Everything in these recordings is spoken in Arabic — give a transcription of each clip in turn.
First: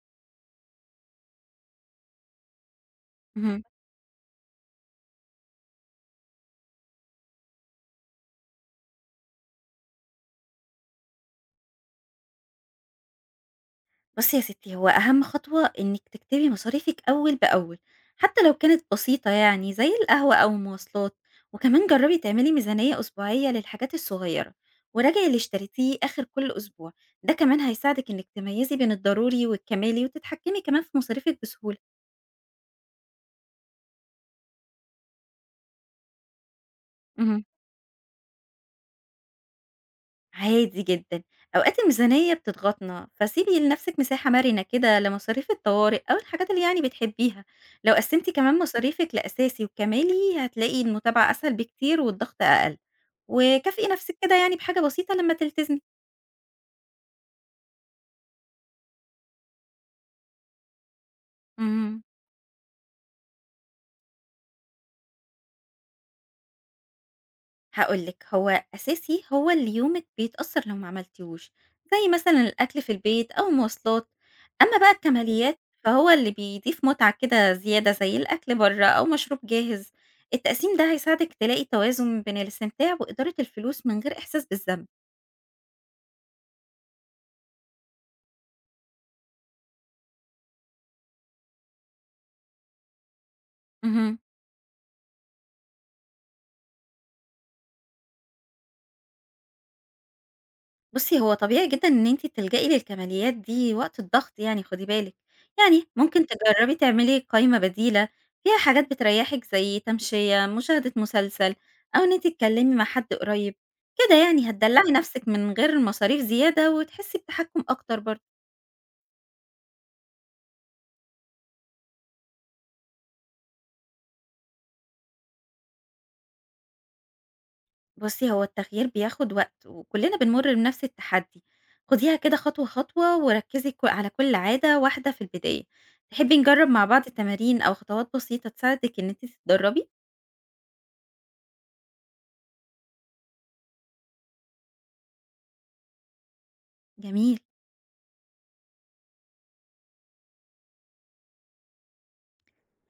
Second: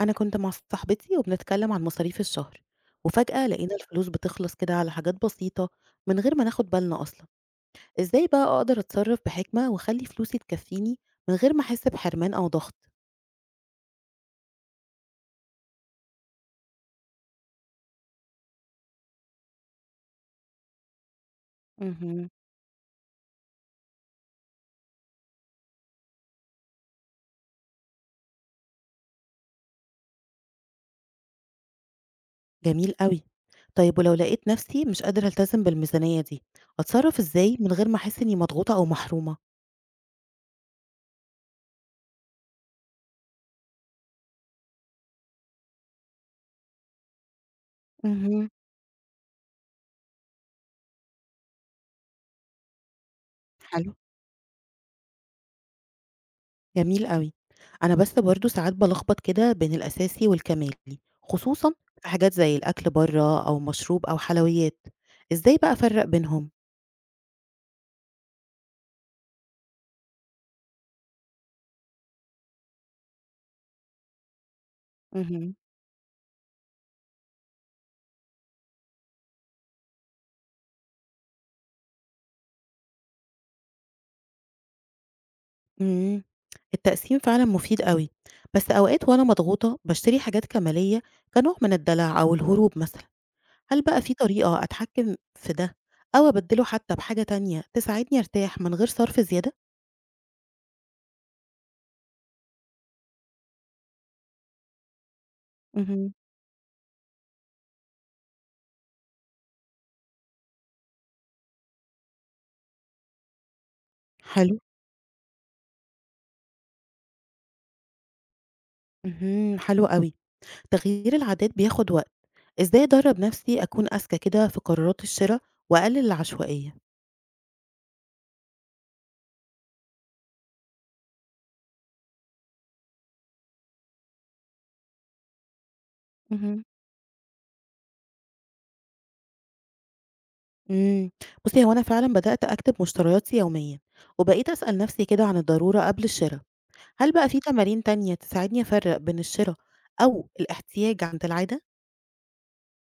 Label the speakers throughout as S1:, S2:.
S1: أنا كنت مع صاحبتي وبنتكلم عن مصاريف الشهر، وفجأة
S2: اهم.
S1: لقينا الفلوس بتخلص كده على حاجات بسيطة من غير ما ناخد بالنا أصلا. إزاي بقى أقدر أتصرف بحكمة وأخلي فلوسي تكفيني من غير ما أحس بحرمان أو ضغط؟
S2: بُصّي يا ستي، هو أهم خطوة إنِّك تكتبي مصاريفِك أول بأول، حتى لو كانت بسيطة يعني زي القهوة أو المواصلات، وكمان جرّبي
S1: مهم.
S2: تعملي ميزانية أسبوعية للحاجات الصغيرة، وراجعي اللي اشتريتيه آخر كل أسبوع، ده كمان هيساعدِك إنِّك تميّزي بين الضروري والكمالي وتتحكمي كمان في مصاريفِك بسهولة.
S1: جميل قوي. طيب ولو لقيت نفسي مش قادرة ألتزم بالميزانية دي أتصرف
S2: اهم.
S1: إزاي من غير ما أحس إني مضغوطة أو محرومة؟
S2: عادي جدًا، أوقات الميزانية بتضغطنا، فسيبي لنفسِك مساحة مرنة كده لمصاريف الطوارئ أو الحاجات اللي يعني بتحبيها، لو قسّمتِ
S1: مهم.
S2: كمان مصاريفِك لأساسي وكمالي هتلاقي المتابعة أسهل بكتير والضغط أقل، وكافئي
S1: حلو،
S2: نفسِك كده يعني بحاجة بسيطة لمّا تلتزمي.
S1: جميل أوي. أنا بس برضه ساعات بالخبط كده بين الأساسي والكمالي، خصوصًا
S2: إمم.
S1: في حاجات زي الأكل برّه أو مشروب أو حلويات، إزاي بقى أفرّق بينهم؟
S2: هاقول لِك، هو أساسي هو اللي يومِك بيتأثّر لو ما عملتيهوش، زي مثلًا الأكل في البيت أو المواصلات، أمّا بقى
S1: اهم،
S2: الكماليات فهو اللي بيضيف متعة كده زيادة زي الأكل برّه أو مشروب جاهز، التقسيم ده هيساعدِك تلاقي توازن بين الاستمتاع وإدارة الفلوس من غير إحساس بالذنب.
S1: إمم، التقسيم فعلًا مفيد أوي، بس أوقات وأنا مضغوطة باشتري حاجات كمالية كنوع من الدلع أو الهروب مثلًا، هل بقى في
S2: اهم.
S1: طريقة أتحكم في ده أو أبدّله حتى بحاجة تانية تساعدني أرتاح من غير صرف زيادة؟
S2: بُصّي، هو طبيعي جدًا إن أنتِ تلجئي للكماليات دي وقت الضغط يعني خدي بالِك، يعني
S1: اهم،
S2: ممكن تجرّبي تعملي قايمة بديلة فيها حاجات بتريّحِك زي تمشية، مشاهدة مسلسل، أو إن أنتِ تتكلمي مع حد قريب، كده يعني
S1: حلو،
S2: هتدلّعي نفسِك من غير مصاريف زيادة وتحسي بتحكُّم أكتر برضه.
S1: اهم، حلو أوي. تغيير العادات بياخد وقت، ازاي ادرب نفسي اكون اذكى كده في قرارات الشراء واقلل العشوائيه؟
S2: بُصّي، هو التغيير بياخد وقت وكلّنا بنمُر بنفس التحدي، خديها كده خطوة، خطوة وركّزي على كل عادة واحدة في البداية. تحبّي
S1: مهم.
S2: نجرّب مع بعض تمارين أو خطوات بسيطة تساعدِك إن أنتِ تتدرّبي؟
S1: امم بصي هو انا فعلا بدات اكتب مشترياتي يوميا وبقيت اسال نفسي كده عن الضروره قبل الشراء. هل بقى
S2: جميل.
S1: في تمارين تانية تساعدني افرق بين الشراء او الاحتياج عند العاده؟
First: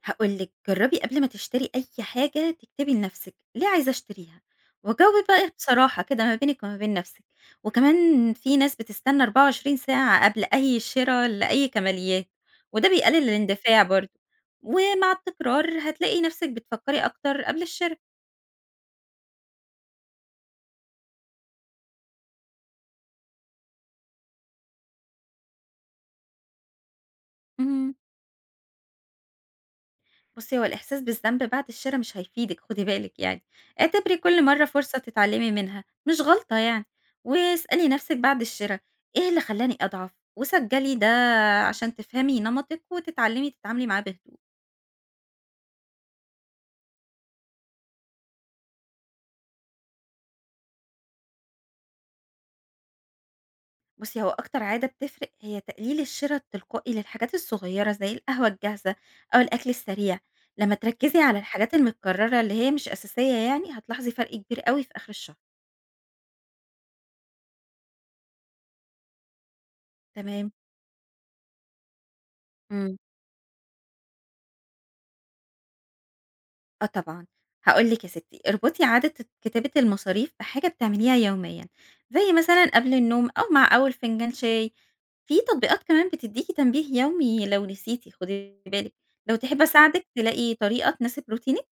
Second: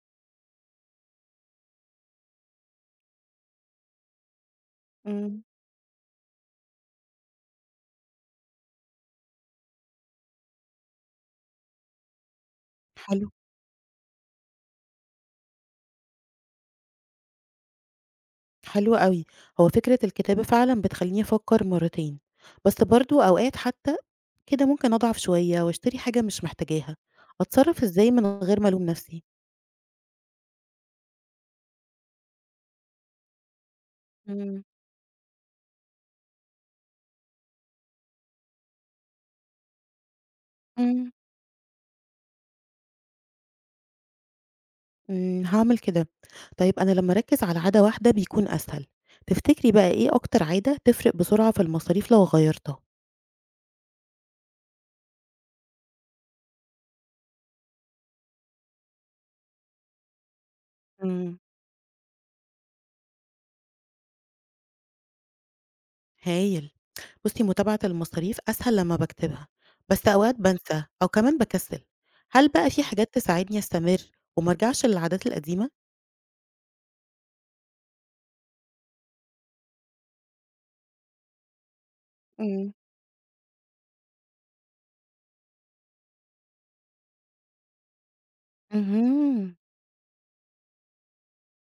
S2: هقول لك جربي قبل ما تشتري أي حاجة تكتبي لنفسك ليه عايزة أشتريها، وجاوبي
S1: مم.
S2: بقى بصراحة كده ما بينك وما بين نفسك، وكمان في ناس بتستنى 24 ساعة قبل أي شراء لأي كماليات، وده بيقلل
S1: حلو،
S2: الاندفاع برضه، ومع التكرار هتلاقي نفسك بتفكري أكتر قبل الشراء.
S1: حلو قوي. هو فكره الكتابه فعلا بتخليني افكر مرتين، بس برضو اوقات حتى كده ممكن اضعف شويه واشتري حاجه مش محتاجاها. اتصرف
S2: مهم.
S1: ازاي من غير ما الوم نفسي؟
S2: بُصّي، هو الإحساس بالذنب بعد الشرا مش هيفيدِك خدي بالِك يعني، اعتبري كل
S1: إمم،
S2: مرّة فرصة تتعلمي منها مش غلطة يعني، واسألي نفسِك بعد الشرا إيه اللي خلّاني أضعف، وسجّلي ده
S1: إمم،
S2: عشان تفهمي نمطِك وتتعلمي تتعاملي معاه بهدوء.
S1: إمم، هاعمل كده. طيب أنا لمّا أركّز على عادة واحدة بيكون أسهل، تفتكري بقى إيه أكتر عادة تفرق بسرعة في المصاريف لو غيّرتها؟
S2: بُصّي، هو أكتر عادة بتفرق هي تقليل الشرا التلقائي للحاجات الصغيرة زي القهوة الجاهزة أو الأكل السريع، لمّا تركّزي
S1: إمم.
S2: على الحاجات المتكررة اللي هي مش أساسية يعني هتلاحظي فرق كبير أوي في آخر الشهر.
S1: هايل. بُصّي، متابعة المصاريف أسهل لمّا باكتبها، بس أوقات
S2: تمام.
S1: بانسى أو كمان باكسّل. هل بقى في
S2: إمم.
S1: حاجات تساعدني أستمر وما أرجعش للعادات القديمة؟
S2: آه طبعًا، هاقول لِك يا ستي اربطي عادة كتابة المصاريف بحاجة بتعمليها يوميًا، زي
S1: إمم.
S2: مثلًا قبل النوم أو مع أول فنجان شاي، في تطبيقات كمان بتديكِ تنبيه يومي لو نسيتِ خدي بالِك، لو
S1: اهم،
S2: تحبي أساعدِك تلاقي طريقة تناسب روتينِك؟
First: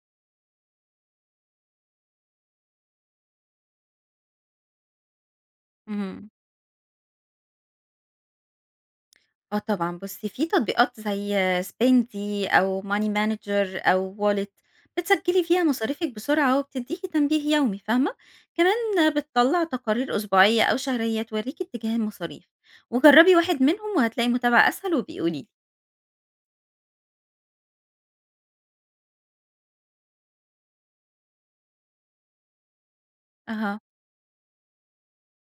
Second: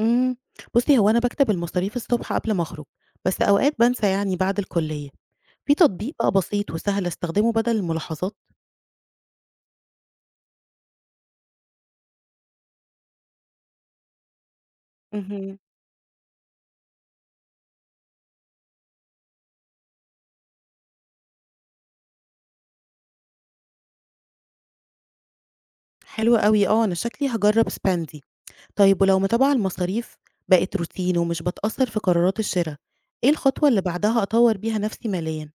S1: إمم. بُصّي، هو أنا باكتب المصاريف الصبح قبل ما أخرج، بس أوقات بانسى يعني بعد الكلية. في تطبيق
S2: اهم.
S1: بقى بسيط وسهل أستخدمه بدل الملاحظات؟
S2: آه طبعًا، بُصّي في تطبيقات زي Spendee أو Money Manager أو Wallet بتسجّلي
S1: اهم.
S2: فيها مصاريفِك بسرعة وبتدّيكِ تنبيه يومي فاهمة، كمان بتطلّع تقارير أسبوعية أو شهرية تورّيكِ اتجاه المصاريف، وجرّبي واحد منهم وهتلاقي متابعة أسهل وابقي قولي لي.
S1: حلو أوي، آه، أنا شكلي هاجرّب Spendee. طيب ولو متابعة المصاريف بقت روتين ومش باتأثّر في قرارات الشِرا، إيه الخطوة اللي
S2: أها.
S1: بعدها أطوّر بيها نَفْسي ماليًا؟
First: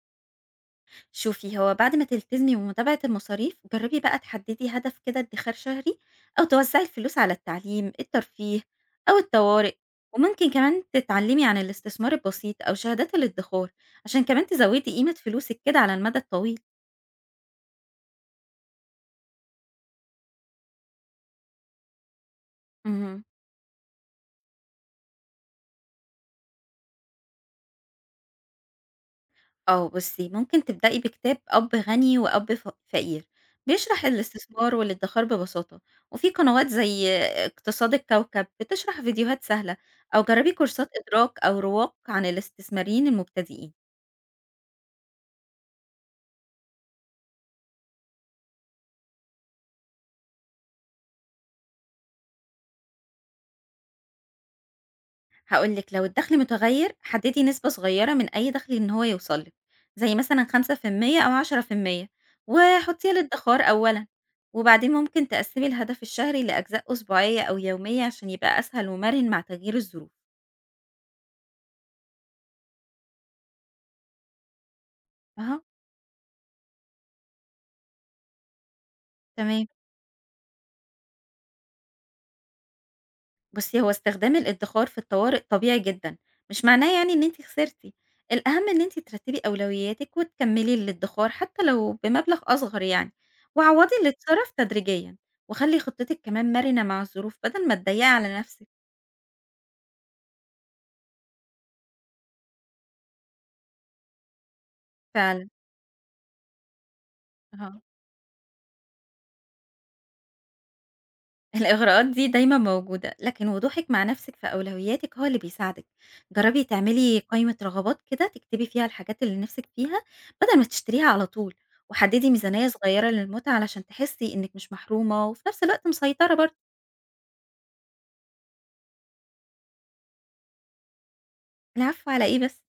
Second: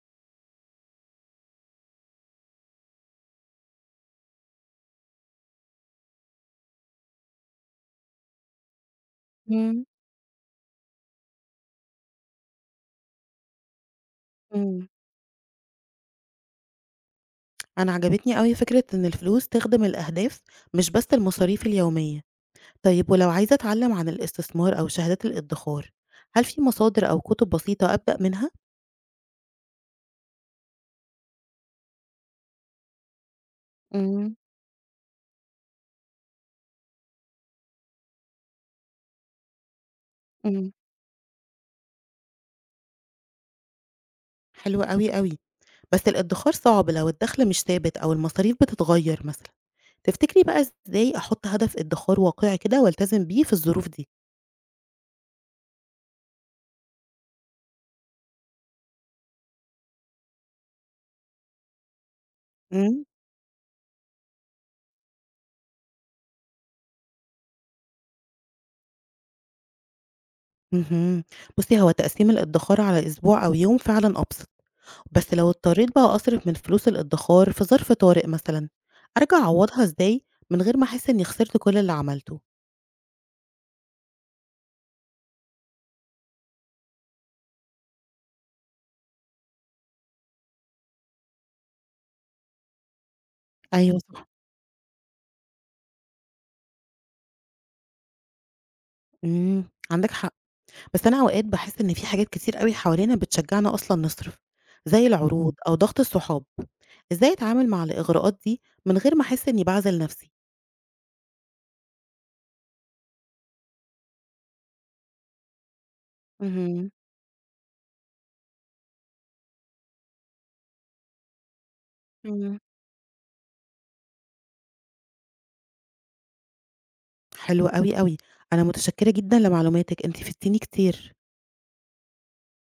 S2: شوفي هو بعد ما تلتزمي بمتابعة المصاريف جربي بقى تحددي هدف كده ادخار شهري، أو توزعي الفلوس على التعليم الترفيه أو الطوارئ،
S1: إمم.
S2: وممكن كمان تتعلمي عن الاستثمار البسيط أو شهادات الادخار عشان كمان
S1: إمم.
S2: تزودي قيمة فلوسك كده على المدى الطويل.
S1: أنا عجبتني أوي فكرة إن الفلوس تخدم الأهداف مش بس المصاريف اليومية. طيب
S2: مهم.
S1: ولو عايزة أتعلّم عن الاستثمار أو شهادات الإدّخار، هل في مصادر أو كُتب بسيطة أبدأ منها؟
S2: آه، بُصّي، ممكن تبدئي بكتاب أب غني وأب فقير، بيشرح
S1: إمم.
S2: الاستثمار والادخار ببساطة، وفي قنوات زي اقتصاد الكوكب بتشرح فيديوهات سهلة، أو جربي
S1: إمم.
S2: كورسات إدراك أو رواق عن الاستثماريين المبتدئين.
S1: حلو أوي، أوي. بس الإدّخار صعب لو الدَخْل مش ثابت أو المصاريف بتتغيّر مثلًا. تفتكري بقى إزاي أحُط هدف إدّخار واقعي كده والتزم بيه في الظروف دي؟
S2: هاقول لِك لو الدخل متغير حددي نسبة صغيرة من أي دخل إن هو يوصل لِك، زي مثلًا 5% أو 10%
S1: إمم.
S2: وحطيها للادخار أولًا، وبعدين ممكن تقسّمي الهدف الشهري لأجزاء أسبوعية أو يومية عشان يبقى أسهل ومرن مع تغيير الظروف.
S1: اهم. بُصّي، هو تقسيم الإدّخار على أسبوع أو يوم فعلًا أبسط، بس لو
S2: فها
S1: اضطريت بقى أصرف من فلوس الإدّخار في ظرف طارئ مثلًا، أرجع
S2: تمام.
S1: أعوّضها إزاي من غير ما أحس إنّي خسرت كل اللي عملته؟
S2: بُصّي، هو استخدام الإدّخار في الطوارئ طبيعي جدًا، مش معناه يعني إن أنتِ خسرتِ، الأهم إن أنتِ ترتّبي أولوياتِك وتكمّلي الإدّخار حتى لو بمبلغ أصغر يعني، وعوّضي
S1: أيوه
S2: اللي
S1: صح.
S2: اتصرف تدريجيًا، وخلّي خطتِك كمان مرنة مع الظروف بدل ما تضيّقي على نَفْسِك.
S1: إمم، عندِك حق. بس أنا أوقات باحس إن في حاجات كتير أوي حوالينا بتشجّعنا أصلًا نصرف، زي
S2: فعلًا،
S1: العروض أو ضغط الصحاب. إزاي أتعامل
S2: آه.
S1: مع الإغراءات دي من غير ما أحس إنّي باعزل نَفْسي؟
S2: الإغراءات دي دايمًا موجودة، لكن وضوحِك مع نَفْسِك في أولوياتِك هو اللي بيساعدِك. جرّبي
S1: اهم.
S2: تعملي قايمة رغبات كده تكتبي فيها الحاجات اللي نِفْسِك فيها بدل ما تشتريها على طول، وحدّدي
S1: إمم.
S2: ميزانية صغيرة للمُتعة علشان تحسّي إنِّك مش محرومة وفي نَفْس الوقت مسيطرة برضه.
S1: حلو أوي، أوي. أنا متشكرة جدًا لمعلوماتِك، أنتِ فدتيني كتير.
S2: العفو على إيه بس.